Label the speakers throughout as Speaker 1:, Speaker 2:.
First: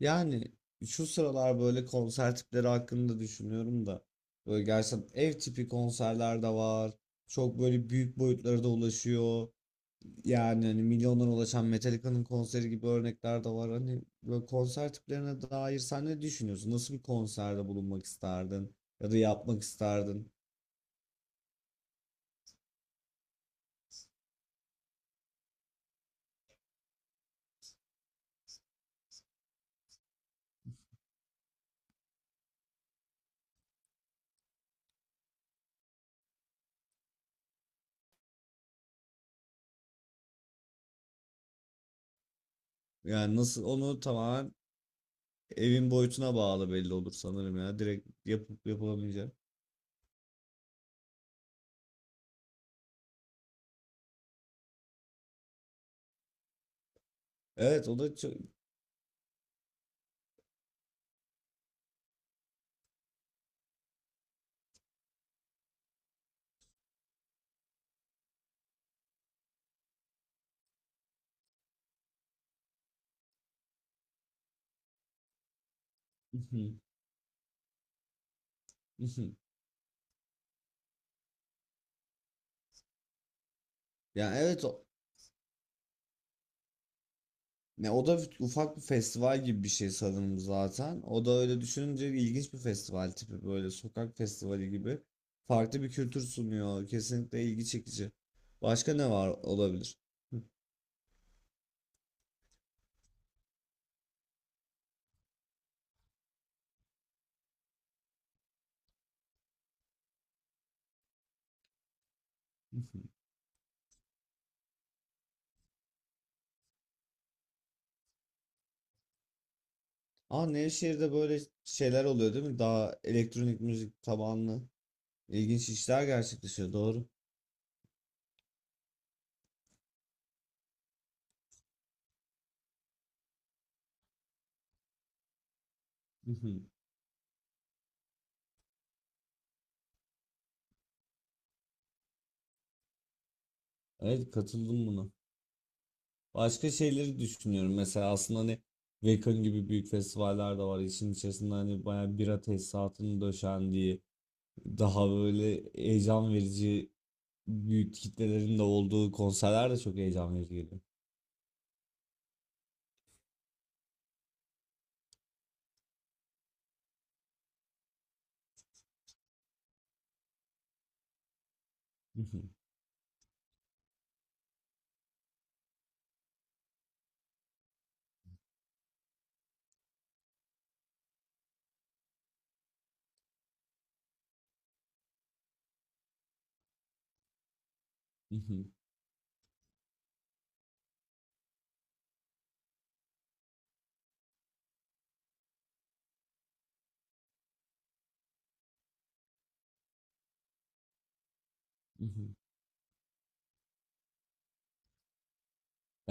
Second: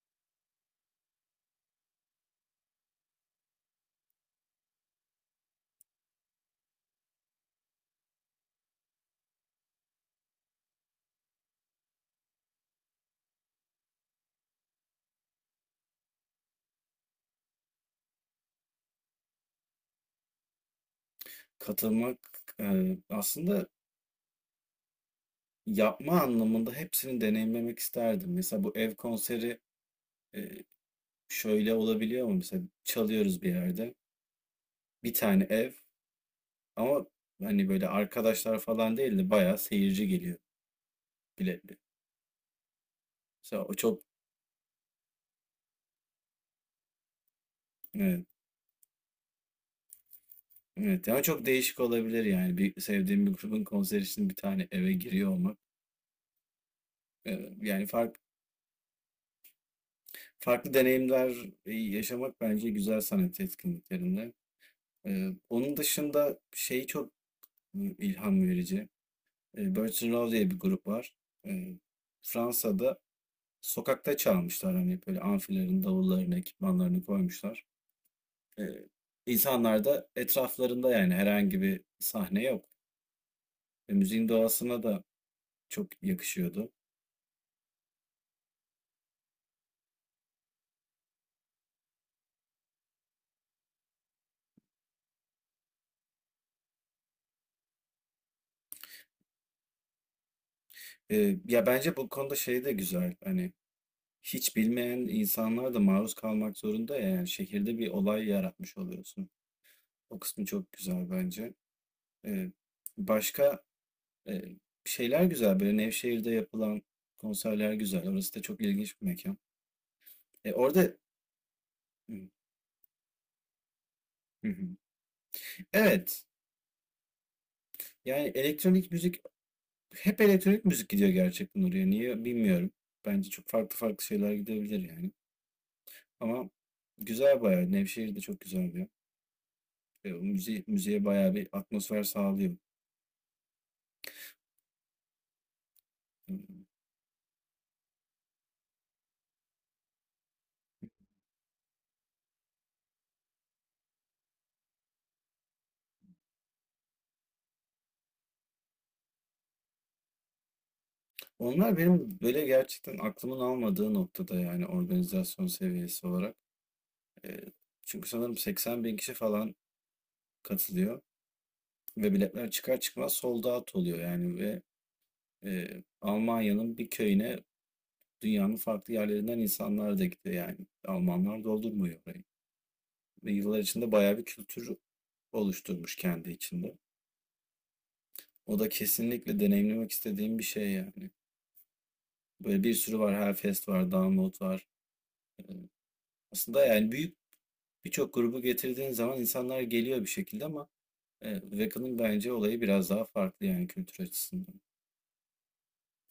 Speaker 1: Yani şu sıralar böyle konser tipleri hakkında düşünüyorum da böyle gerçekten ev tipi konserler de var. Çok böyle büyük boyutlara da ulaşıyor. Yani hani milyonlara ulaşan Metallica'nın konseri gibi örnekler de var. Hani böyle konser tiplerine dair sen ne düşünüyorsun? Nasıl bir konserde bulunmak isterdin ya da yapmak isterdin?
Speaker 2: Katılmak, aslında yapma anlamında hepsini deneyimlemek isterdim. Mesela bu ev konseri, eee, şöyle olabiliyor mu? Mesela çalıyoruz bir yerde. Bir tane ev, ama hani böyle arkadaşlar falan değil de bayağı seyirci geliyor, biletli.
Speaker 1: Yani
Speaker 2: Mesela
Speaker 1: nasıl
Speaker 2: o
Speaker 1: onu
Speaker 2: çok.
Speaker 1: tamamen evin boyutuna bağlı belli olur sanırım ya. Direkt
Speaker 2: Evet,
Speaker 1: yapıp yapılamayacak.
Speaker 2: evet. Yani çok değişik olabilir yani. Bir sevdiğim bir grubun konseri için bir tane eve giriyor olmak. Yani
Speaker 1: Evet o da çok...
Speaker 2: farklı deneyimler yaşamak bence güzel sanat etkinliklerinde. Onun dışında şeyi çok. Hı, ilham verici. Birch diye bir grup var. Fransa'da sokakta çalmışlar, hani böyle amfilerin davullarını, ekipmanlarını koymuşlar. Eee Da etraflarında, yani herhangi bir sahne yok. Müziğin
Speaker 1: yani evet.
Speaker 2: doğasına da çok yakışıyordu.
Speaker 1: Ne o da ufak bir festival gibi bir şey sanırım zaten. O da öyle düşününce ilginç bir festival tipi böyle sokak festivali gibi. Farklı bir kültür sunuyor. Kesinlikle ilgi çekici. Başka ne var olabilir?
Speaker 2: Ya bence bu konuda şey de güzel, hani hiç bilmeyen insanlar da maruz kalmak zorunda ya, yani şehirde bir olay yaratmış oluyorsun. O kısmı çok güzel bence. Eee, başka Eee, şeyler güzel, böyle Nevşehir'de yapılan konserler güzel. Orası da çok ilginç bir mekân.
Speaker 1: Aa,
Speaker 2: E, orada
Speaker 1: Nevşehir'de böyle şeyler
Speaker 2: Hı
Speaker 1: oluyor değil mi? Daha elektronik müzik
Speaker 2: hı,
Speaker 1: tabanlı
Speaker 2: hı.
Speaker 1: ilginç işler
Speaker 2: Evet,
Speaker 1: gerçekleşiyor. Doğru.
Speaker 2: yani elektronik müzik, hep elektronik müzik gidiyor gerçekten oraya. Niye bilmiyorum. Bence çok farklı farklı şeyler gidebilir yani.
Speaker 1: Hı
Speaker 2: Ama
Speaker 1: hı.
Speaker 2: güzel bayağı. Nevşehir de çok güzel bir yer. O müziğe bayağı bir atmosfer sağlıyor.
Speaker 1: Evet, katıldım buna.
Speaker 2: Hı hı.
Speaker 1: Başka şeyleri düşünüyorum. Mesela aslında hani Wacken gibi büyük festivaller de var. İşin içerisinde hani bayağı bira tesisatının döşendiği, daha böyle heyecan verici, büyük kitlelerin de olduğu konserler de çok heyecan verici geliyor.
Speaker 2: Onlar benim böyle gerçekten aklımın almadığı noktada, yani organizasyon seviyesi olarak. Eee, çünkü sanırım 80 bin kişi falan katılıyor. Ve biletler çıkar çıkmaz sold out oluyor yani, ve Almanya'nın bir köyüne dünyanın farklı yerlerinden insanlar da gidiyor yani. Almanlar doldurmuyor orayı. Ve yıllar içinde bayağı bir kültür oluşturmuş kendi içinde. O da kesinlikle deneyimlemek istediğim bir şey yani. Böyle bir sürü var. Hellfest var, Download var. E, Aslında yani büyük birçok grubu getirdiğin zaman insanlar geliyor bir şekilde, ama Wacka'nın bence olayı biraz daha farklı, yani kültür açısından.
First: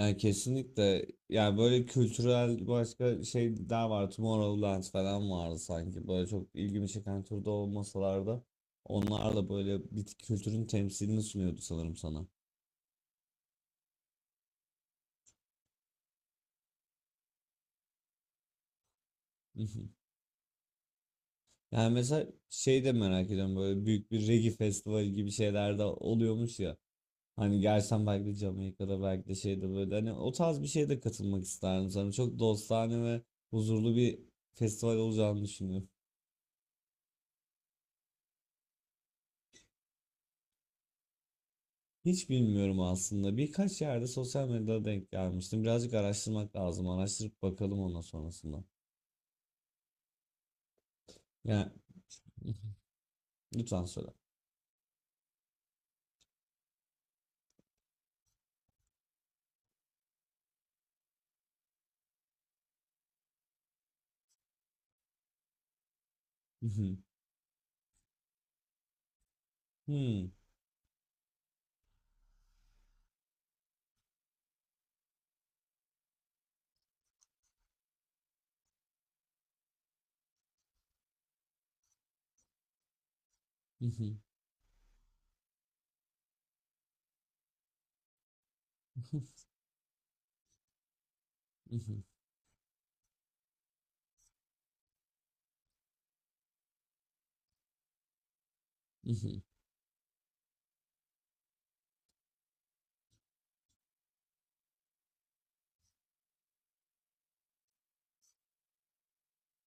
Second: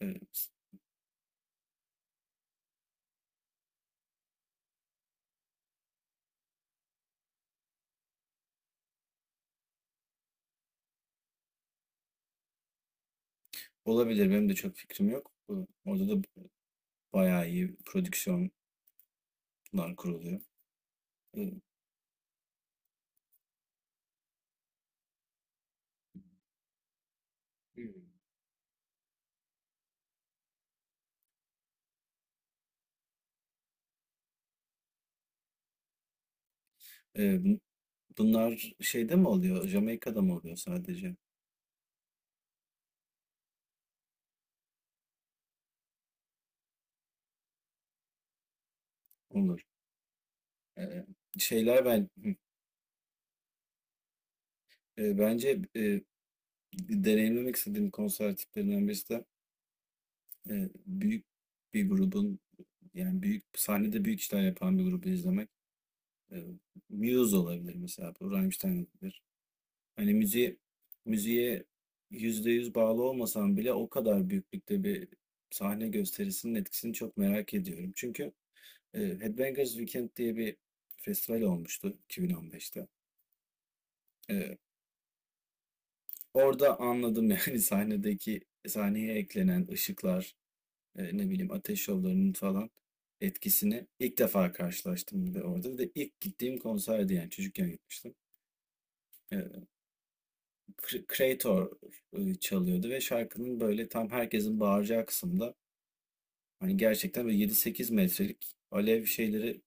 Speaker 2: E,
Speaker 1: kesinlikle, yani böyle kültürel başka şeyler var. Tomorrowland falan vardı sanki. Böyle çok ilgimi çeken türde olmasalar da onlar da böyle bir kültürün temsilini sunuyordu sanırım sana.
Speaker 2: Olabilir Benim de çok fikrim yok. Orada da bayağı iyi prodüksiyonlar kuruluyor. Ee,
Speaker 1: Yani mesela şey de merak ediyorum, böyle büyük bir reggae festivali gibi şeyler de oluyormuş ya. Hani gelsen belki de Jamaika'da belki de şeyde, böyle hani o tarz bir şeye de katılmak isterdim sanırım. Çok dostane ve huzurlu bir festival olacağını düşünüyorum.
Speaker 2: e, bun- bunlar şeyde mi oluyor? Jamaika'da mı oluyor sadece?
Speaker 1: Hiç bilmiyorum aslında. Birkaç yerde sosyal medyada denk gelmiştim. Birazcık araştırmak lazım. Araştırıp bakalım ondan sonrasında.
Speaker 2: Olur. Ee,
Speaker 1: Yani
Speaker 2: şeyler ben hı,
Speaker 1: lütfen söyle.
Speaker 2: e, bence deneyimlemek istediğim konser tiplerinden birisi de büyük bir grubun, yani büyük sahnede büyük işler yapan bir grubu izlemek. E, Muse olabilir mesela. Bu Rammstein olabilir. Hani
Speaker 1: Hmm.
Speaker 2: müziğe %100 bağlı olmasam bile o kadar büyüklükte bir sahne gösterisinin etkisini çok merak ediyorum. Çünkü Headbangers Weekend diye bir festival olmuştu 2015'te. E, orada anladım yani, sahneye eklenen ışıklar, ne bileyim ateş şovlarının falan etkisini ilk defa karşılaştım bir de orada. Bir de ilk gittiğim konserdi yani, çocukken gitmiştim. E, Creator çalıyordu ve şarkının böyle tam herkesin bağıracağı kısımda, hani gerçekten böyle 7-8 metrelik alev şeyleri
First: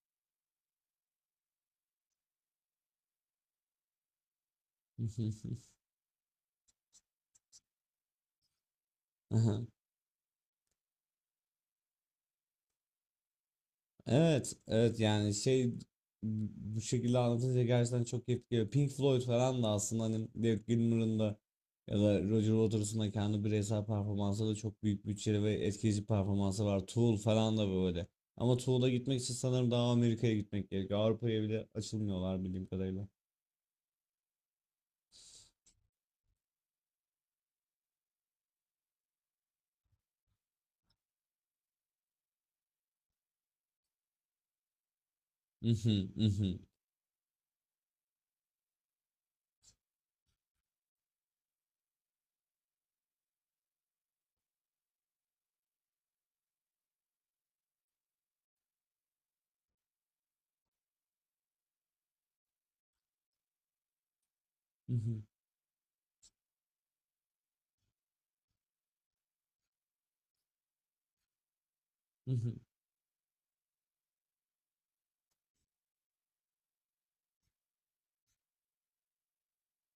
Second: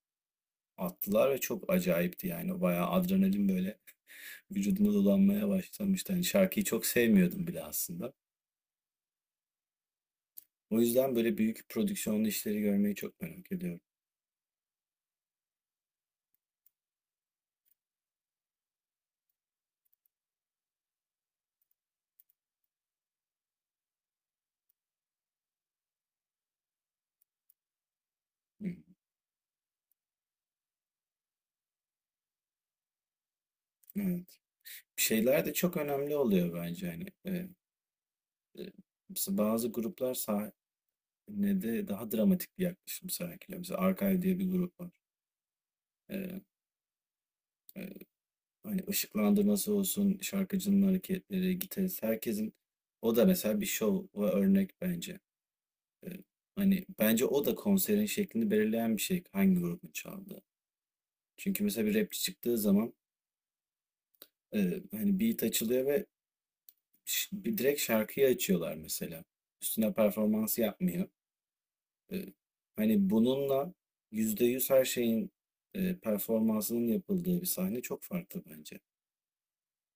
Speaker 2: attılar ve çok acayipti yani, bayağı adrenalin böyle vücuduma dolanmaya başlamıştı. Hani şarkıyı çok sevmiyordum bile aslında. O yüzden böyle büyük prodüksiyonlu işleri görmeyi çok merak ediyorum.
Speaker 1: Evet, evet, yani şey, bu şekilde anlatınca gerçekten çok keyifli geliyor. Pink Floyd falan da aslında, hani David Gilmour'un da ya da Roger Waters'ın da kendi bireysel performansı da çok büyük bütçeli ve etkileyici performansı var. Tool falan da böyle. Ama
Speaker 2: Hı,
Speaker 1: Tool'a gitmek için sanırım daha Amerika'ya gitmek gerekiyor. Avrupa'ya bile açılmıyorlar bildiğim kadarıyla.
Speaker 2: Evet. Şeyler de çok önemli oluyor bence hani. E, mesela bazı gruplar sahnede daha dramatik bir yaklaşım sergiliyor. Mesela Archive diye bir grup var.
Speaker 1: Mhm,
Speaker 2: E,
Speaker 1: mhm,
Speaker 2: Hani ışıklandırması olsun, şarkıcının hareketleri, gitarist, herkesin, o da mesela bir şov ve örnek bence. Ee, hani bence o da konserin şeklini belirleyen bir şey, hangi grubun çaldığı. Çünkü mesela bir rapçi çıktığı zaman hani
Speaker 1: mhm,
Speaker 2: beat açılıyor ve bir direkt şarkıyı açıyorlar mesela. Üstüne performans yapmıyor. E,
Speaker 1: mhm.
Speaker 2: hani bununla %100 her şeyin performansının yapıldığı bir sahne çok farklı bence.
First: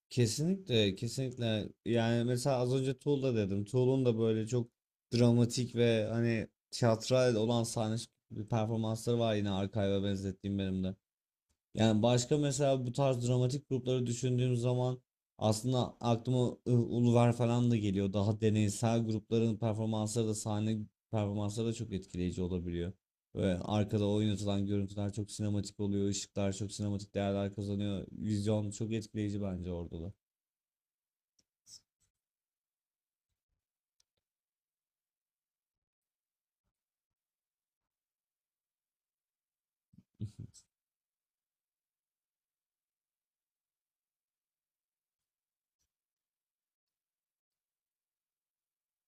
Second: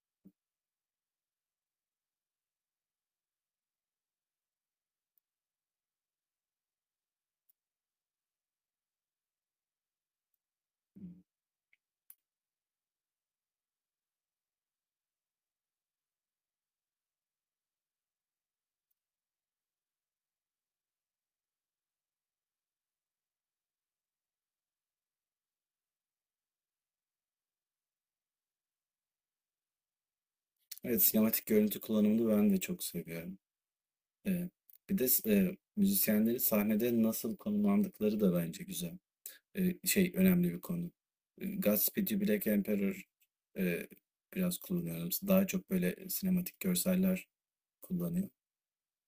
Speaker 1: Kesinlikle, kesinlikle. Yani mesela az önce Tool'da dedim. Tool'un da böyle çok dramatik ve hani tiyatral olan sahne performansları var, yine Archive'a benzettiğim benim de. Yani başka mesela bu tarz dramatik grupları düşündüğüm zaman aslında aklıma Uluver falan da geliyor. Daha deneysel grupların performansları da, sahne performansları da çok etkileyici olabiliyor. Ve arkada oynatılan görüntüler çok sinematik oluyor, ışıklar çok sinematik değerler kazanıyor. Vizyon çok etkileyici bence orada da.
Speaker 2: Evet, sinematik görüntü kullanımını ben de çok seviyorum. E, bir de müzisyenlerin sahnede nasıl konumlandıkları da bence güzel. Önemli bir konu. Godspeed You Black Emperor, eee, biraz kullanıyorum. Daha çok böyle sinematik görseller kullanıyor.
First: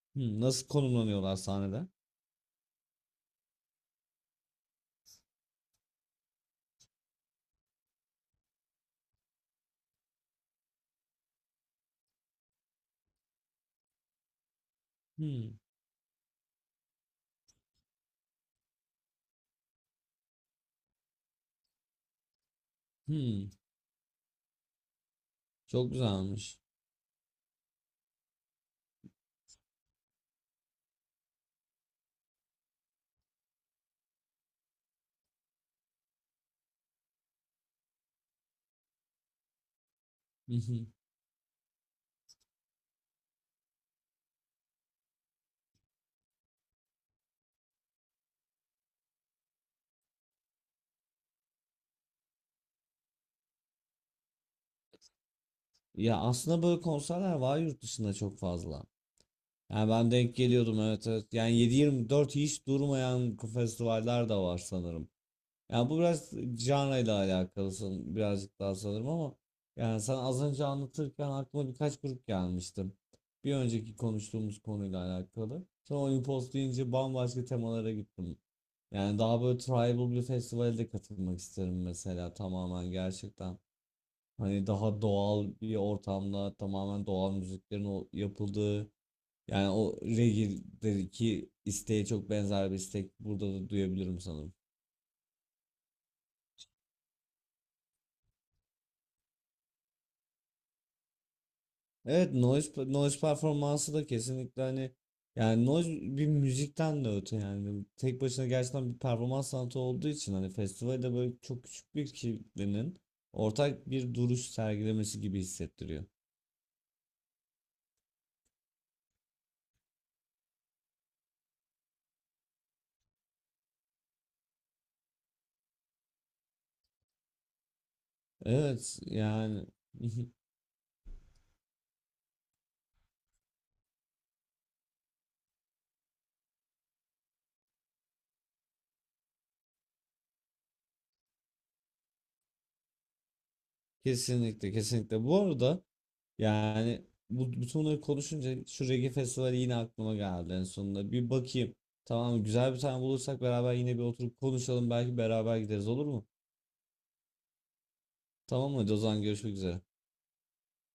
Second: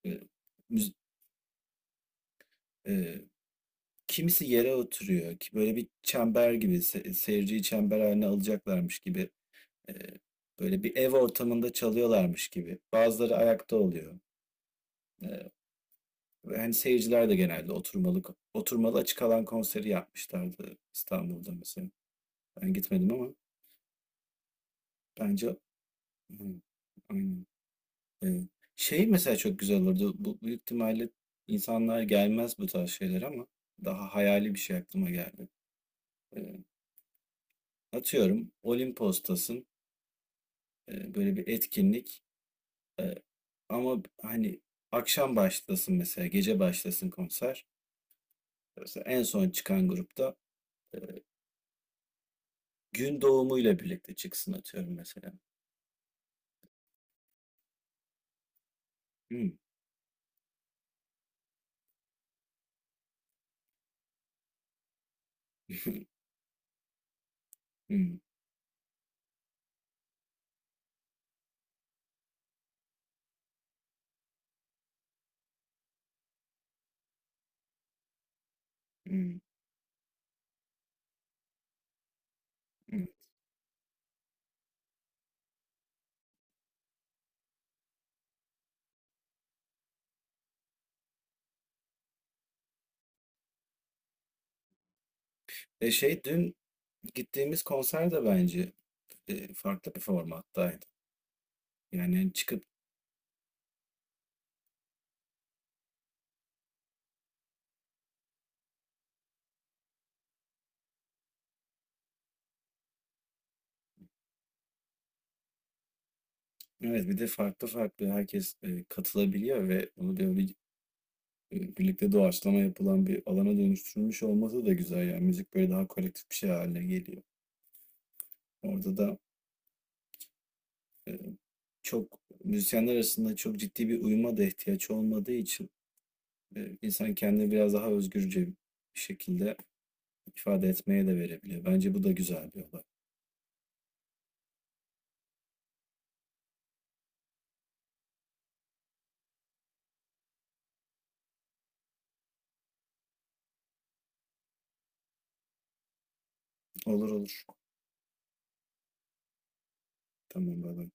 Speaker 2: Eee,
Speaker 1: Hmm, nasıl
Speaker 2: müz
Speaker 1: konumlanıyorlar sahnede?
Speaker 2: eee, kimisi yere oturuyor ki, böyle bir çember gibi, seyirciyi çember haline alacaklarmış gibi, eee, böyle bir ev ortamında çalıyorlarmış gibi. Bazıları ayakta oluyor. Eee,
Speaker 1: Hmm,
Speaker 2: ve hani seyirciler de genelde oturmalı açık alan konseri yapmışlardı İstanbul'da mesela. Ben gitmedim ama
Speaker 1: hmm,
Speaker 2: bence.
Speaker 1: çok güzelmiş.
Speaker 2: Hıı, aynen. Evet. Şey mesela çok güzel olurdu. Bu büyük ihtimalle insanlar gelmez bu tarz şeyler, ama daha hayali bir şey aklıma geldi. Ee, atıyorum Olimpos'tasın.
Speaker 1: Hı hı.
Speaker 2: Böyle bir etkinlik. Ee, ama hani akşam başlasın mesela, gece başlasın konser. Mesela en son çıkan grupta gün doğumuyla birlikte çıksın atıyorum mesela.
Speaker 1: Ya aslında böyle konserler var yurt dışında çok fazla.
Speaker 2: Hmm,
Speaker 1: Yani ben denk geliyordum, evet, evet. Yani 7-24 hiç durmayan festivaller de var sanırım. Yani bu biraz janrayla alakalı
Speaker 2: hmm,
Speaker 1: birazcık daha sanırım, ama yani sen az önce anlatırken aklıma birkaç grup gelmişti. Bir önceki konuştuğumuz konuyla alakalı. Sonra Olympos deyince bambaşka temalara gittim. Yani
Speaker 2: hmm,
Speaker 1: daha böyle tribal bir Festival'de katılmak isterim mesela, tamamen
Speaker 2: hmm.
Speaker 1: gerçekten. Hani daha doğal bir ortamda tamamen doğal müziklerin o yapıldığı, yani o reggae'deki isteğe çok benzer bir istek burada da duyabilirim sanırım.
Speaker 2: Şey, dün gittiğimiz konser de bence farklı bir formattaydı. Yani hani
Speaker 1: Evet,
Speaker 2: çıkıp.
Speaker 1: noise, noise performansı da kesinlikle, hani yani noise bir müzikten de öte, yani tek başına gerçekten bir performans sanatı olduğu için hani festivalde böyle çok küçük bir kitlenin ortak bir duruş sergilemesi gibi hissettiriyor.
Speaker 2: Evet, bir de farklı farklı herkes katılabiliyor ve bunu böyle birlikte doğaçlama yapılan bir alana dönüştürülmüş olması da güzel. Yani müzik böyle daha kolektif bir şey haline geliyor. Orada
Speaker 1: Evet
Speaker 2: da,
Speaker 1: yani
Speaker 2: eee, çok müzisyenler arasında çok ciddi bir uyuma da ihtiyaç olmadığı için, insan kendini biraz daha özgürce bir şekilde ifade etmeye de verebiliyor. Bence bu da güzel bir olay.
Speaker 1: kesinlikle, kesinlikle. Bu arada yani bu, bütün bunları konuşunca şu Reggae Festivali yine aklıma geldi en sonunda. Bir bakayım. Tamam, güzel bir tane bulursak beraber yine bir oturup konuşalım. Belki beraber gideriz, olur mu?
Speaker 2: Olur olur.
Speaker 1: Tamam, hadi o zaman görüşmek üzere.
Speaker 2: Tamam, bay bay.